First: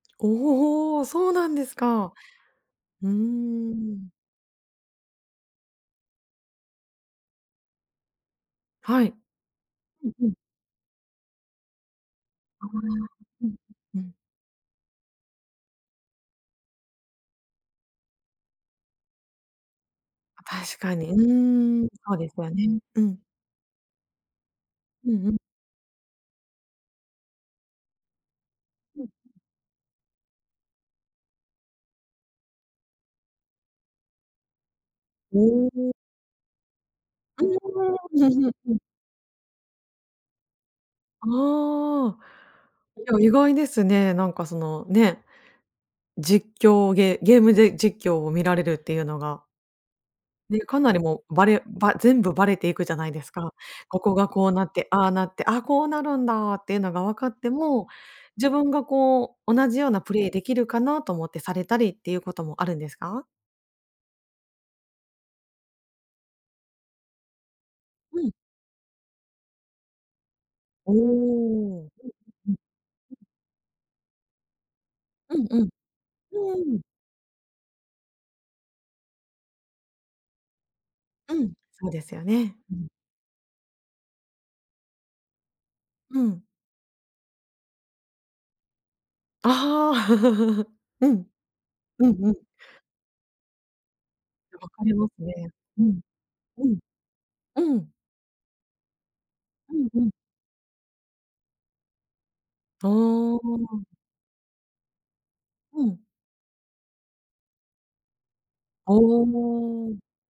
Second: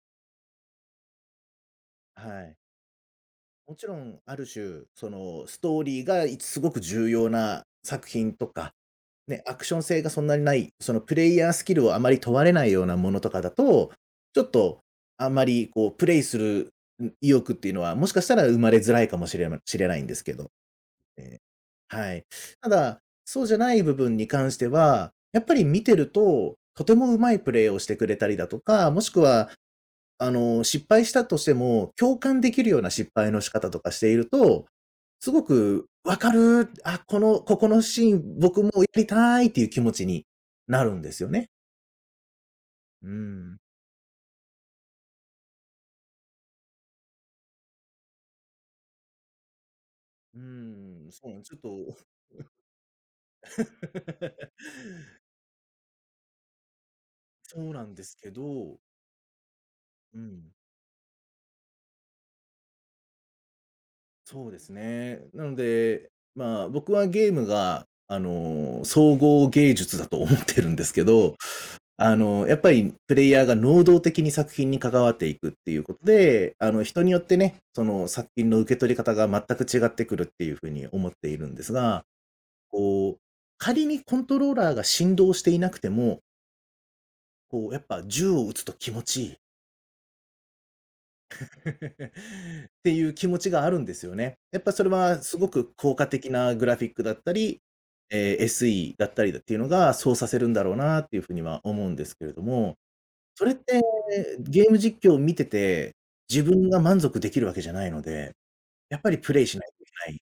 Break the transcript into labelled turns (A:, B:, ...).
A: おお、ほう、そうなんですか、
B: はい。
A: うー
B: 勿
A: ん。
B: 論、ある種、そのストーリーが、い凄く重要な作品とか、
A: はい、
B: ね、アクション性
A: う
B: が、
A: ん
B: そん
A: うん。
B: なに無い、そのプレイヤースキルを、余り問われな
A: う
B: いような
A: ーん
B: 物とか
A: う
B: だ
A: ん
B: と、
A: うん。
B: ちょっと、あんまり、こうプレイするん意欲って言うのは、もしかしたら生まれづらいかもしれないしれないんですけど、
A: 確かに、う
B: え
A: ーん、
B: え、は
A: そう
B: い、
A: ですよね
B: 只
A: うん。
B: そうじゃない部分に関して
A: う
B: は、
A: んうん。
B: やっぱり見てると、とても上手いプレイをしてくれたりだとか、も
A: うんう
B: しくは、あの、失敗したとしても、共感出来るような、失敗の仕方とかしていると、凄
A: お
B: く
A: お。
B: 「分かる、あ、この、
A: う
B: ここのシー
A: ーんう
B: ン、
A: んうん
B: 僕も
A: うん。
B: やりたい」って言う気持ちになるんですよね。
A: ああ、い
B: う
A: や、意外
B: ん。
A: ですね、何か、その、ね、実況ゲゲームで実況を、見られるって言うのが
B: う
A: で、かなり
B: ーん、
A: も
B: そ
A: う、
B: う、
A: ば
B: ちょっ
A: れば
B: と
A: 全部ばれて行くじゃないですか、「ここが、こうなって、ああ なって、ああ、こうなるんだ」って言うのが分かって
B: そうな
A: も、
B: んですけ
A: 自分
B: ど
A: がこう、「同じようなプ
B: う
A: レイ出
B: ん。
A: 来るかな」と思って、されたりって言う事もあるんですか？
B: そうですね、なので、まあ、僕はゲームが、あ
A: うん。
B: の、総合芸術だと思ってるんで
A: お
B: すけど、
A: お、うん
B: あの、
A: うんう
B: や
A: ん。
B: っぱりプレイヤーが、能動的に作品に関わって
A: う
B: 行
A: ん
B: くって
A: うん
B: 言う事
A: う
B: で、あ
A: ーん。
B: の、人によってね、その作品の、受け取り方が全く違って来る、って言う風に思って
A: う
B: いる
A: ん、
B: んです
A: そうで
B: が、
A: すよね、うん。
B: こう、仮にコントローラーが振動していなくても
A: うん。
B: こう、やっぱ銃を撃つと気持ち良い
A: ああ、うんう んうん。
B: って言う気持ちがあるんですよね、
A: 分
B: やっ
A: か
B: ぱ、それ
A: りま
B: は
A: すね
B: 凄く
A: う
B: 効
A: ん
B: 果的なグ
A: う
B: ラ
A: ん
B: フィックだったり、
A: うん。
B: えSEだったりって言うの
A: うん
B: が、
A: うん。
B: そうさせるんだろうな、って言う風には思うんですけれども、
A: あ
B: それって、
A: あ。
B: ゲーム実況を見て
A: う
B: て、
A: ん。
B: 自分が満足出来る訳じゃないので、
A: あ
B: やっぱりプレイしないと行け
A: あ。
B: ない。